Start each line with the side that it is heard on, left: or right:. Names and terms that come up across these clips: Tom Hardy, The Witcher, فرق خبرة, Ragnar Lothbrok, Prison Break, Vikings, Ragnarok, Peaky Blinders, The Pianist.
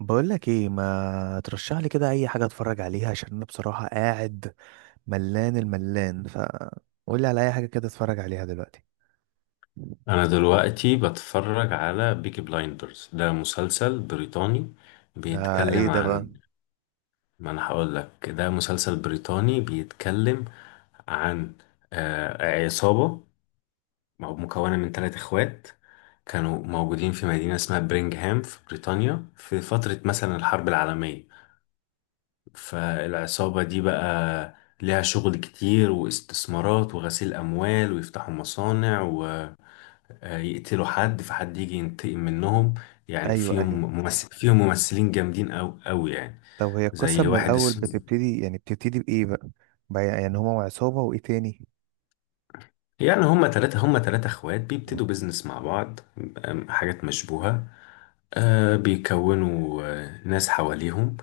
right: بقول لك ايه، ما ترشح لي كده اي حاجه اتفرج عليها؟ عشان انا بصراحه قاعد ملان الملان ف قول لي على اي حاجه كده اتفرج عليها دلوقتي.
left: انا دلوقتي بتفرج على بيكي بلايندرز، ده مسلسل بريطاني
right: ده ايه
left: بيتكلم
right: ده بقى؟
left: عن ما. انا هقول لك، ده مسلسل بريطاني بيتكلم عن عصابة مكونة من ثلاث اخوات، كانوا موجودين في مدينة اسمها برينغهام في بريطانيا في فترة مثلا الحرب العالمية. فالعصابة دي بقى ليها شغل كتير واستثمارات وغسيل أموال ويفتحوا مصانع، يقتلوا حد فحد يجي ينتقم منهم. يعني
right: ايوه، ايوه.
left: فيهم ممثلين جامدين أوي أوي يعني.
right: طب هي القصه
left: زي
right: من
left: واحد
right: الاول
left: اسمه،
right: بتبتدي، يعني بتبتدي بايه بقى؟ يعني هما وعصابه وايه تاني؟
left: يعني هما هما تلاتة اخوات بيبتدوا بيزنس مع بعض، حاجات مشبوهة. بيكونوا ناس حواليهم،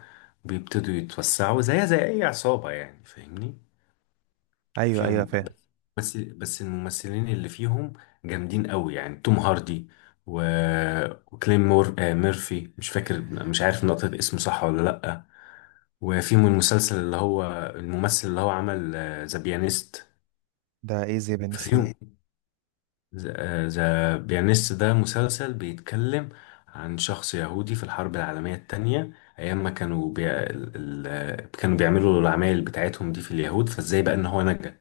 left: بيبتدوا يتوسعوا زيها زي أي عصابة، يعني فاهمني.
right: ايوه، ايوه،
left: فيهم،
right: فاهم.
left: بس الممثلين اللي فيهم جامدين أوي يعني، توم هاردي و... وكليم مور... آه ميرفي، مش فاكر، مش عارف نطق اسمه صح ولا لأ. وفيهم المسلسل اللي هو الممثل اللي هو عمل ذا بيانيست.
right: ده ايه زي بنس ده؟
left: ففيهم ذا بيانيست، ده مسلسل بيتكلم عن شخص يهودي في الحرب العالمية التانية، أيام ما كانوا بي... ال... كانوا بيعملوا العمايل بتاعتهم دي في اليهود، فازاي بقى إن هو نجا،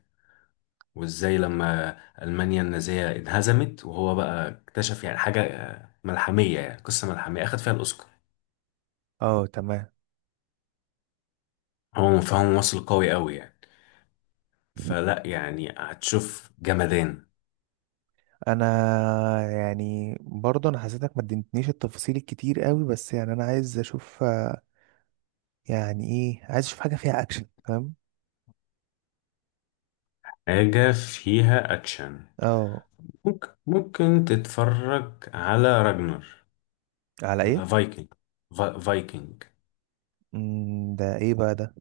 left: وازاي لما ألمانيا النازية انهزمت وهو بقى اكتشف يعني حاجة ملحمية، يعني قصة ملحمية أخد فيها الأوسكار.
right: اه، تمام.
left: هو فهو ممثل قوي يعني، فلا يعني هتشوف جمدان.
right: انا، يعني برضه انا حسيتك ما اديتنيش التفاصيل الكتير قوي، بس يعني انا عايز اشوف، يعني ايه، عايز اشوف حاجه فيها اكشن، فاهم؟
left: حاجة فيها أكشن؟
right: اه.
left: ممكن تتفرج على راجنر،
right: على ايه؟
left: فايكنج. فايكنج
right: ده ايه بقى ده؟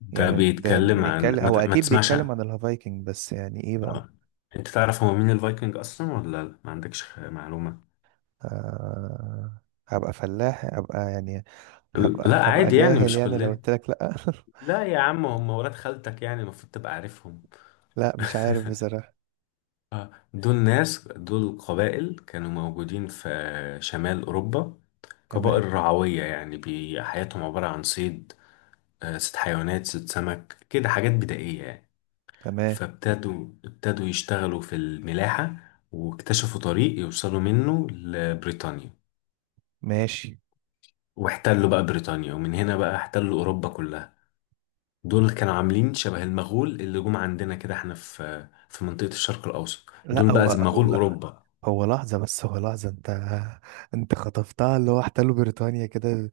left: ده
right: يعني ده
left: بيتكلم عن
right: بيتكلم، هو
left: ما
right: اكيد
left: تسمعش عن...
right: بيتكلم عن الهافايكنج، بس يعني ايه بقى؟
left: آه. انت تعرف هو مين الفايكنج اصلا ولا لا؟ ما عندكش معلومة؟
right: آه. هبقى فلاح، هبقى يعني. هبقى
left: لا
right: هبقى
left: عادي يعني،
right: جاهل
left: مش
right: يعني، لو
left: كلنا.
right: قلت لك لا.
left: لا يا عم، هم ولاد خالتك يعني، المفروض تبقى عارفهم.
right: لا، مش عارف بصراحة.
left: دول ناس، دول قبائل كانوا موجودين في شمال أوروبا.
right: تمام.
left: قبائل رعوية يعني، حياتهم عبارة عن صيد، ست حيوانات، ست سمك كده، حاجات بدائية يعني.
right: تمام،
left: فابتدوا يشتغلوا في الملاحة، واكتشفوا طريق يوصلوا منه لبريطانيا،
right: ماشي.
left: واحتلوا بقى بريطانيا، ومن هنا بقى احتلوا أوروبا كلها. دول كانوا عاملين شبه المغول اللي جم عندنا كده احنا في منطقة الشرق الأوسط، دول
right: لا، هو
left: بقى زي مغول
right: هو
left: أوروبا.
right: هو لحظة، بس هو لحظة، انت خطفتها اللي هو احتلوا بريطانيا كده.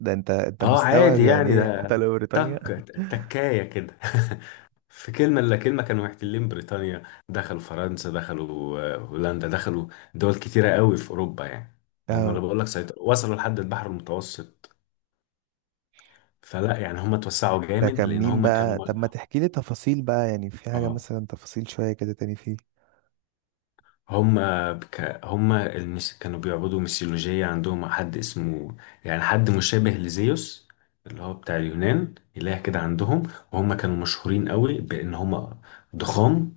right: ده انت
left: اه
right: مستوعب
left: عادي
right: يعني
left: يعني،
right: ايه
left: ده
right: احتلوا
left: تك،
right: بريطانيا؟
left: تكاية كده. في كلمة إلا كلمة كانوا محتلين بريطانيا، دخلوا فرنسا، دخلوا هولندا، دخلوا دول كتيرة قوي في أوروبا يعني. هم أنا
right: اه.
left: بقول لك سيطروا، وصلوا لحد البحر المتوسط. فلا يعني هم اتوسعوا
right: ده
left: جامد،
right: كان
left: لأن
right: مين
left: هم كانوا
right: بقى؟ طب ما تحكي لي تفاصيل بقى، يعني في حاجة
left: اه.
right: مثلا تفاصيل شوية كده تاني فيه.
left: هما المس... كانوا بيعبدوا ميثولوجية، عندهم حد اسمه، يعني حد مشابه لزيوس اللي هو بتاع اليونان، إله كده عندهم. وهم كانوا مشهورين قوي بإن هما ضخام،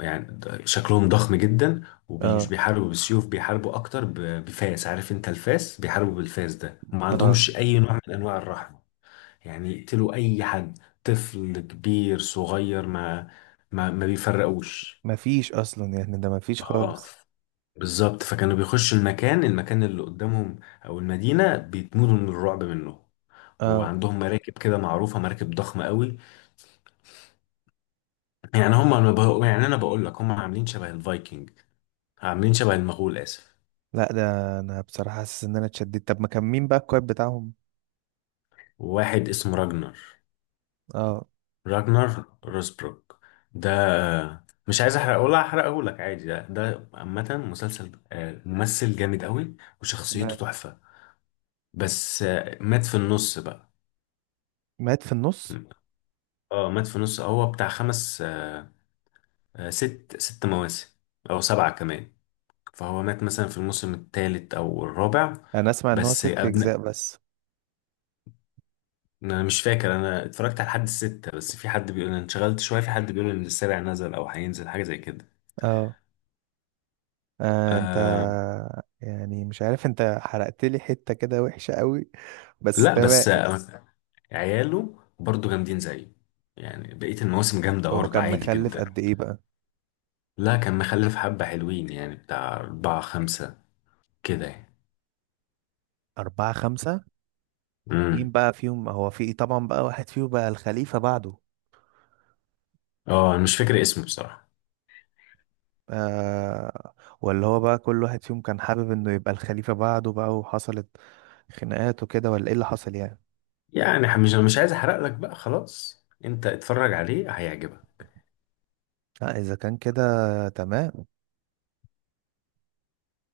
left: يعني شكلهم ضخم جدا، ومش
right: اه.
left: بيحاربوا بالسيوف، بيحاربوا أكتر ب... بفاس. عارف أنت الفاس؟ بيحاربوا بالفاس ده، وما
right: اه،
left: عندهمش أي نوع من أنواع الرحمة. يعني يقتلوا أي حد، طفل كبير صغير، ما بيفرقوش.
right: مفيش اصلا يعني، ده مفيش
left: اه
right: خالص.
left: بالظبط. فكانوا بيخشوا المكان اللي قدامهم او المدينه، بيتموتوا من الرعب منه.
right: اه.
left: وعندهم مراكب كده معروفه، مراكب ضخمه قوي. يعني هم يعني انا بقول لك هم عاملين شبه الفايكنج، عاملين شبه المغول، اسف.
right: لا، ده انا بصراحة حاسس ان انا اتشددت. طب ما كان مين بقى الكويب بتاعهم؟
left: وواحد اسمه راجنر،
right: اه،
left: راجنر روسبروك. ده مش عايز احرقه، ولا احرقه لك عادي، ده ده عامه مسلسل ممثل جامد قوي وشخصيته
right: تمام.
left: تحفه. بس آه، مات في النص بقى.
right: مات في النص؟
left: اه مات في النص، هو بتاع خمس ست، ست مواسم أو سبعة كمان. فهو مات مثلا في الموسم الثالث أو الرابع.
right: انا اسمع ان هو
left: بس
right: ست
left: أبناء،
right: اجزاء بس.
left: أنا مش فاكر، أنا اتفرجت على حد الستة، بس في حد بيقول، أنا انشغلت شوية، في حد بيقول إن السابع نزل أو هينزل حاجة زي كده.
right: اه. انت،
left: أه
right: يعني مش عارف، انت حرقت لي حتة كده وحشة قوي، بس
left: لا،
right: تمام.
left: بس آه، عياله برضو جامدين زيه، يعني بقية المواسم جامدة
right: هو
left: برضو
right: كان
left: عادي
right: مخلف
left: جدا.
right: قد ايه بقى؟
left: لا كان مخلف حبة حلوين يعني، بتاع أربعة خمسة كده يعني.
right: أربعة، خمسة؟ مين
left: امم
right: بقى فيهم، هو في طبعا بقى واحد فيهم بقى الخليفة بعده؟
left: اه، أنا مش فاكر اسمه بصراحة.
right: آه. ولا هو بقى كل واحد فيهم كان حابب انه يبقى الخليفة بعده بقى، وحصلت خناقات وكده، ولا ايه اللي حصل يعني؟
left: يعني مش عايز احرق لك بقى، خلاص انت اتفرج عليه هيعجبك.
right: لا، اذا كان كده تمام.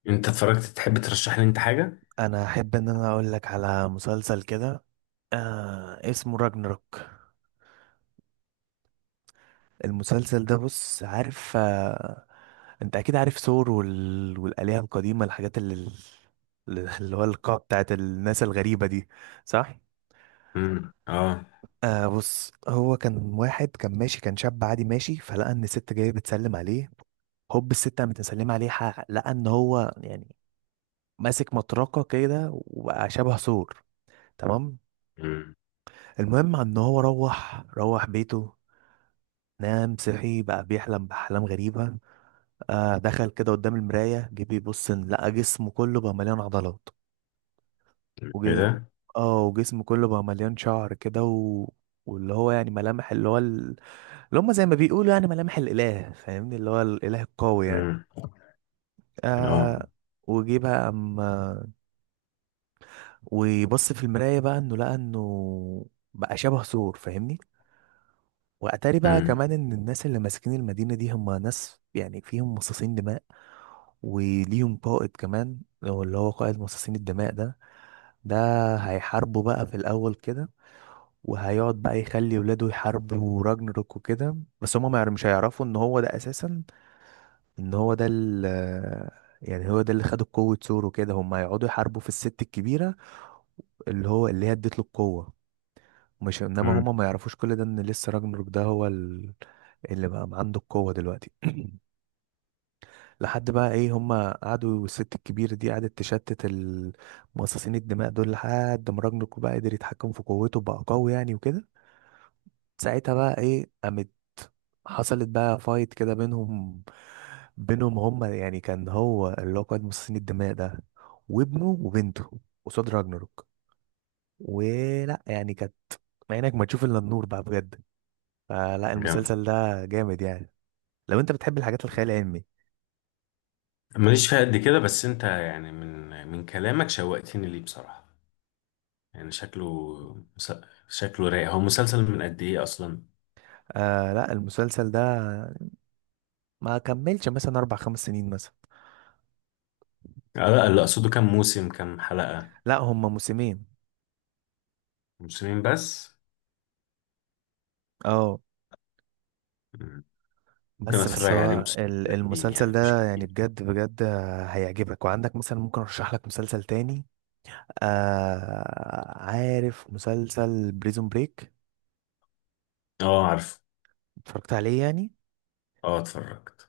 left: انت اتفرجت، تحب ترشح لي انت حاجه؟
right: انا احب ان انا اقول لك على مسلسل كده. اسمه راجنروك. المسلسل ده، بص، عارف، انت اكيد عارف ثور والآلهة القديمة، الحاجات اللي هو القاع بتاعت الناس الغريبة دي، صح؟
left: امم. اه.
right: آه، بص، هو كان واحد كان ماشي، كان شاب عادي ماشي، فلقى ان الست جايه بتسلم عليه. هوب الست قامت مسلمه عليه، حق لقى ان هو، يعني، ماسك مطرقه كده وبقى شبه سور. تمام.
left: امم.
right: المهم ان هو روح بيته، نام، صحي بقى بيحلم بأحلام غريبة. دخل كده قدام المراية، جه بيبص، إن لقى جسمه كله بقى مليان عضلات
left: ايه
right: وجه.
left: ده؟
right: اه، وجسمه كله بقى مليان شعر كده واللي هو، يعني، ملامح اللي هو اللي هم زي ما بيقولوا، يعني ملامح الإله، فاهمني؟ اللي هو الإله القوي يعني.
left: امم. اه.
right: آه. وجي بقى أما ويبص في المراية بقى، إنه لقى إنه بقى شبه ثور، فاهمني؟ وأتاري بقى
left: امم.
right: كمان إن الناس اللي ماسكين المدينة دي هم ناس، يعني فيهم مصاصين دماء، وليهم قائد كمان، هو اللي هو قائد مصاصين الدماء ده. ده هيحاربوا بقى في الأول كده، وهيقعد بقى يخلي ولاده يحاربوا راجنروك وكده. بس هما ما يعرف- مش هيعرفوا ان هو ده اساسا، ان هو ده يعني هو ده اللي خد قوة سور، وكده هم هيقعدوا يحاربوا في الست الكبيرة، اللي هو اللي هي اديت له القوة. مش انما
left: امم.
right: هما ما يعرفوش كل ده، ان لسه راجنروك ده هو اللي بقى عنده القوة دلوقتي. لحد بقى ايه، هما قعدوا والست الكبيرة دي قعدت تشتت المصاصين الدماء دول لحد ما راجنروك بقى قدر يتحكم في قوته بقى قوي يعني وكده. ساعتها بقى ايه، قامت حصلت بقى فايت كده بينهم هما، يعني كان هو اللي هو قائد مصاصين الدماء ده وابنه وبنته قصاد راجناروك، ولا يعني كانت عينك ما تشوف الا النور بقى بجد. فلا،
left: جامد.
right: المسلسل ده جامد يعني، لو انت بتحب الحاجات الخيال العلمي.
left: ماليش فيها قد كده، بس انت يعني من كلامك شوقتني ليه بصراحه، يعني شكله، مس- شكله رايق. هو مسلسل من قد ايه اصلا؟
right: لا، المسلسل ده ما كملش مثلا اربع، خمس سنين مثلا.
left: لا اللي اقصده كام موسم كام حلقه.
right: لا، هما موسمين.
left: موسمين بس؟
right: اه.
left: مم. ممكن
right: بس
left: اتفرج عليه،
right: هو
left: موسمين قليلين
right: المسلسل
left: يعني مش
right: ده يعني
left: كتير.
right: بجد بجد هيعجبك. وعندك مثلا ممكن ارشح لك مسلسل تاني. عارف مسلسل بريزون بريك؟
left: اه عارف.
right: اتفرجت عليه يعني؟
left: اه اتفرجت.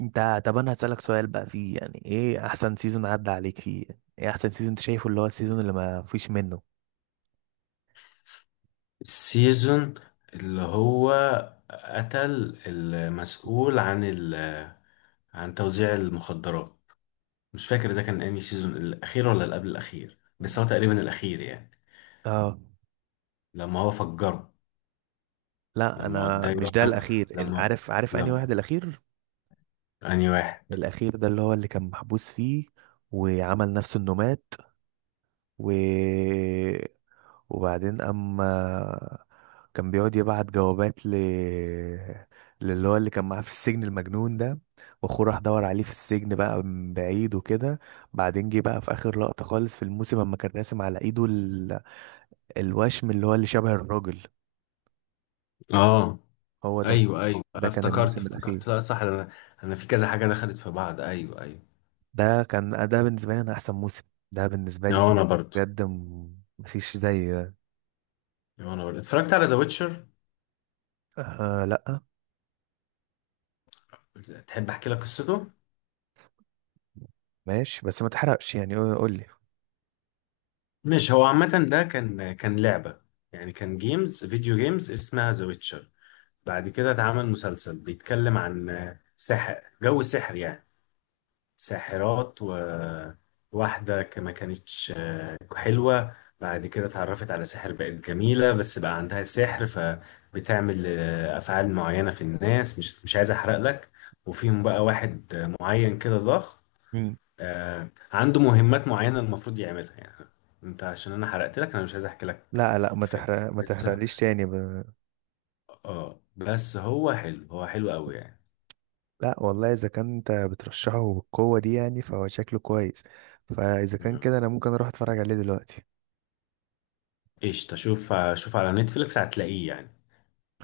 right: انت، طب انا هسألك سؤال بقى فيه، يعني ايه احسن سيزون عدى عليك فيه؟ ايه احسن سيزون انت شايفه، اللي هو السيزون اللي ما فيش منه؟
left: السيزون اللي هو قتل المسؤول عن ال، عن توزيع المخدرات، مش فاكر ده كان انهي سيزون، الاخير ولا اللي قبل الاخير، بس هو تقريبا الاخير يعني،
right: اه.
left: لما هو فجره.
right: لا،
left: لما
right: انا
left: وداه
right: مش
left: يروح
right: ده
left: عند،
right: الاخير.
left: لما،
right: عارف انهي
left: لما،
right: واحد الاخير.
left: انهي واحد؟
right: الاخير ده اللي هو اللي كان محبوس فيه وعمل نفسه انه مات، و وبعدين اما كان بيقعد يبعت جوابات للي هو اللي كان معاه في السجن المجنون ده، واخوه راح دور عليه في السجن بقى من بعيد وكده. بعدين جه بقى في اخر لقطة خالص في الموسم اما كان راسم على ايده الوشم اللي هو اللي شبه الراجل.
left: اه
right: هو ده.
left: ايوه ايوه،
right: ده
left: أنا
right: كان
left: افتكرت
right: الموسم الاخير.
left: افتكرت لا صح انا، انا في كذا حاجه دخلت في بعض. ايوه ايوه.
right: ده كان، ده بالنسبة لي، انا احسن موسم، ده بالنسبة لي
left: اه انا
right: بجد.
left: برضو.
right: بجد، مفيش زي ده.
left: اه انا برضو اتفرجت على ذا ويتشر.
right: آه، لا،
left: تحب احكي لك قصته؟
right: ماشي، بس ما تحرقش يعني، قول
left: مش هو عامة ده كان، كان لعبة يعني، كان جيمز، فيديو جيمز اسمها ذا ويتشر. بعد كده اتعمل مسلسل بيتكلم عن سحر، جو سحر يعني، ساحرات. وواحدة ما كانتش حلوة، بعد كده اتعرفت على سحر، بقت جميلة بس بقى عندها سحر، فبتعمل أفعال معينة في الناس. مش عايز أحرق لك. وفيهم بقى واحد معين كده ضخم،
right: لي.
left: عنده مهمات معينة المفروض يعملها يعني. انت عشان انا حرقت لك، انا مش عايز احكي لك.
right: لا، لا،
left: كفاية.
right: ما
left: بس
right: تحرقليش تاني
left: اه، بس هو حلو، هو حلو قوي يعني.
right: لا والله، اذا كان انت بترشحه بالقوه دي يعني فهو شكله كويس. فاذا كان
left: مم.
right: كده انا ممكن اروح اتفرج عليه دلوقتي.
left: ايش تشوف، شوف على نتفليكس هتلاقيه يعني،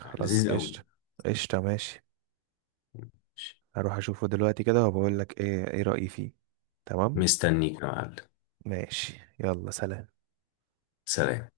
right: خلاص
left: لذيذ قوي.
right: قشطه. قشطه، ماشي.
left: ماشي.
right: هروح اشوفه دلوقتي كده وبقول لك ايه، ايه رايي فيه. تمام،
left: مستنيك يا معلم.
right: ماشي، يلا، سلام.
left: سلام.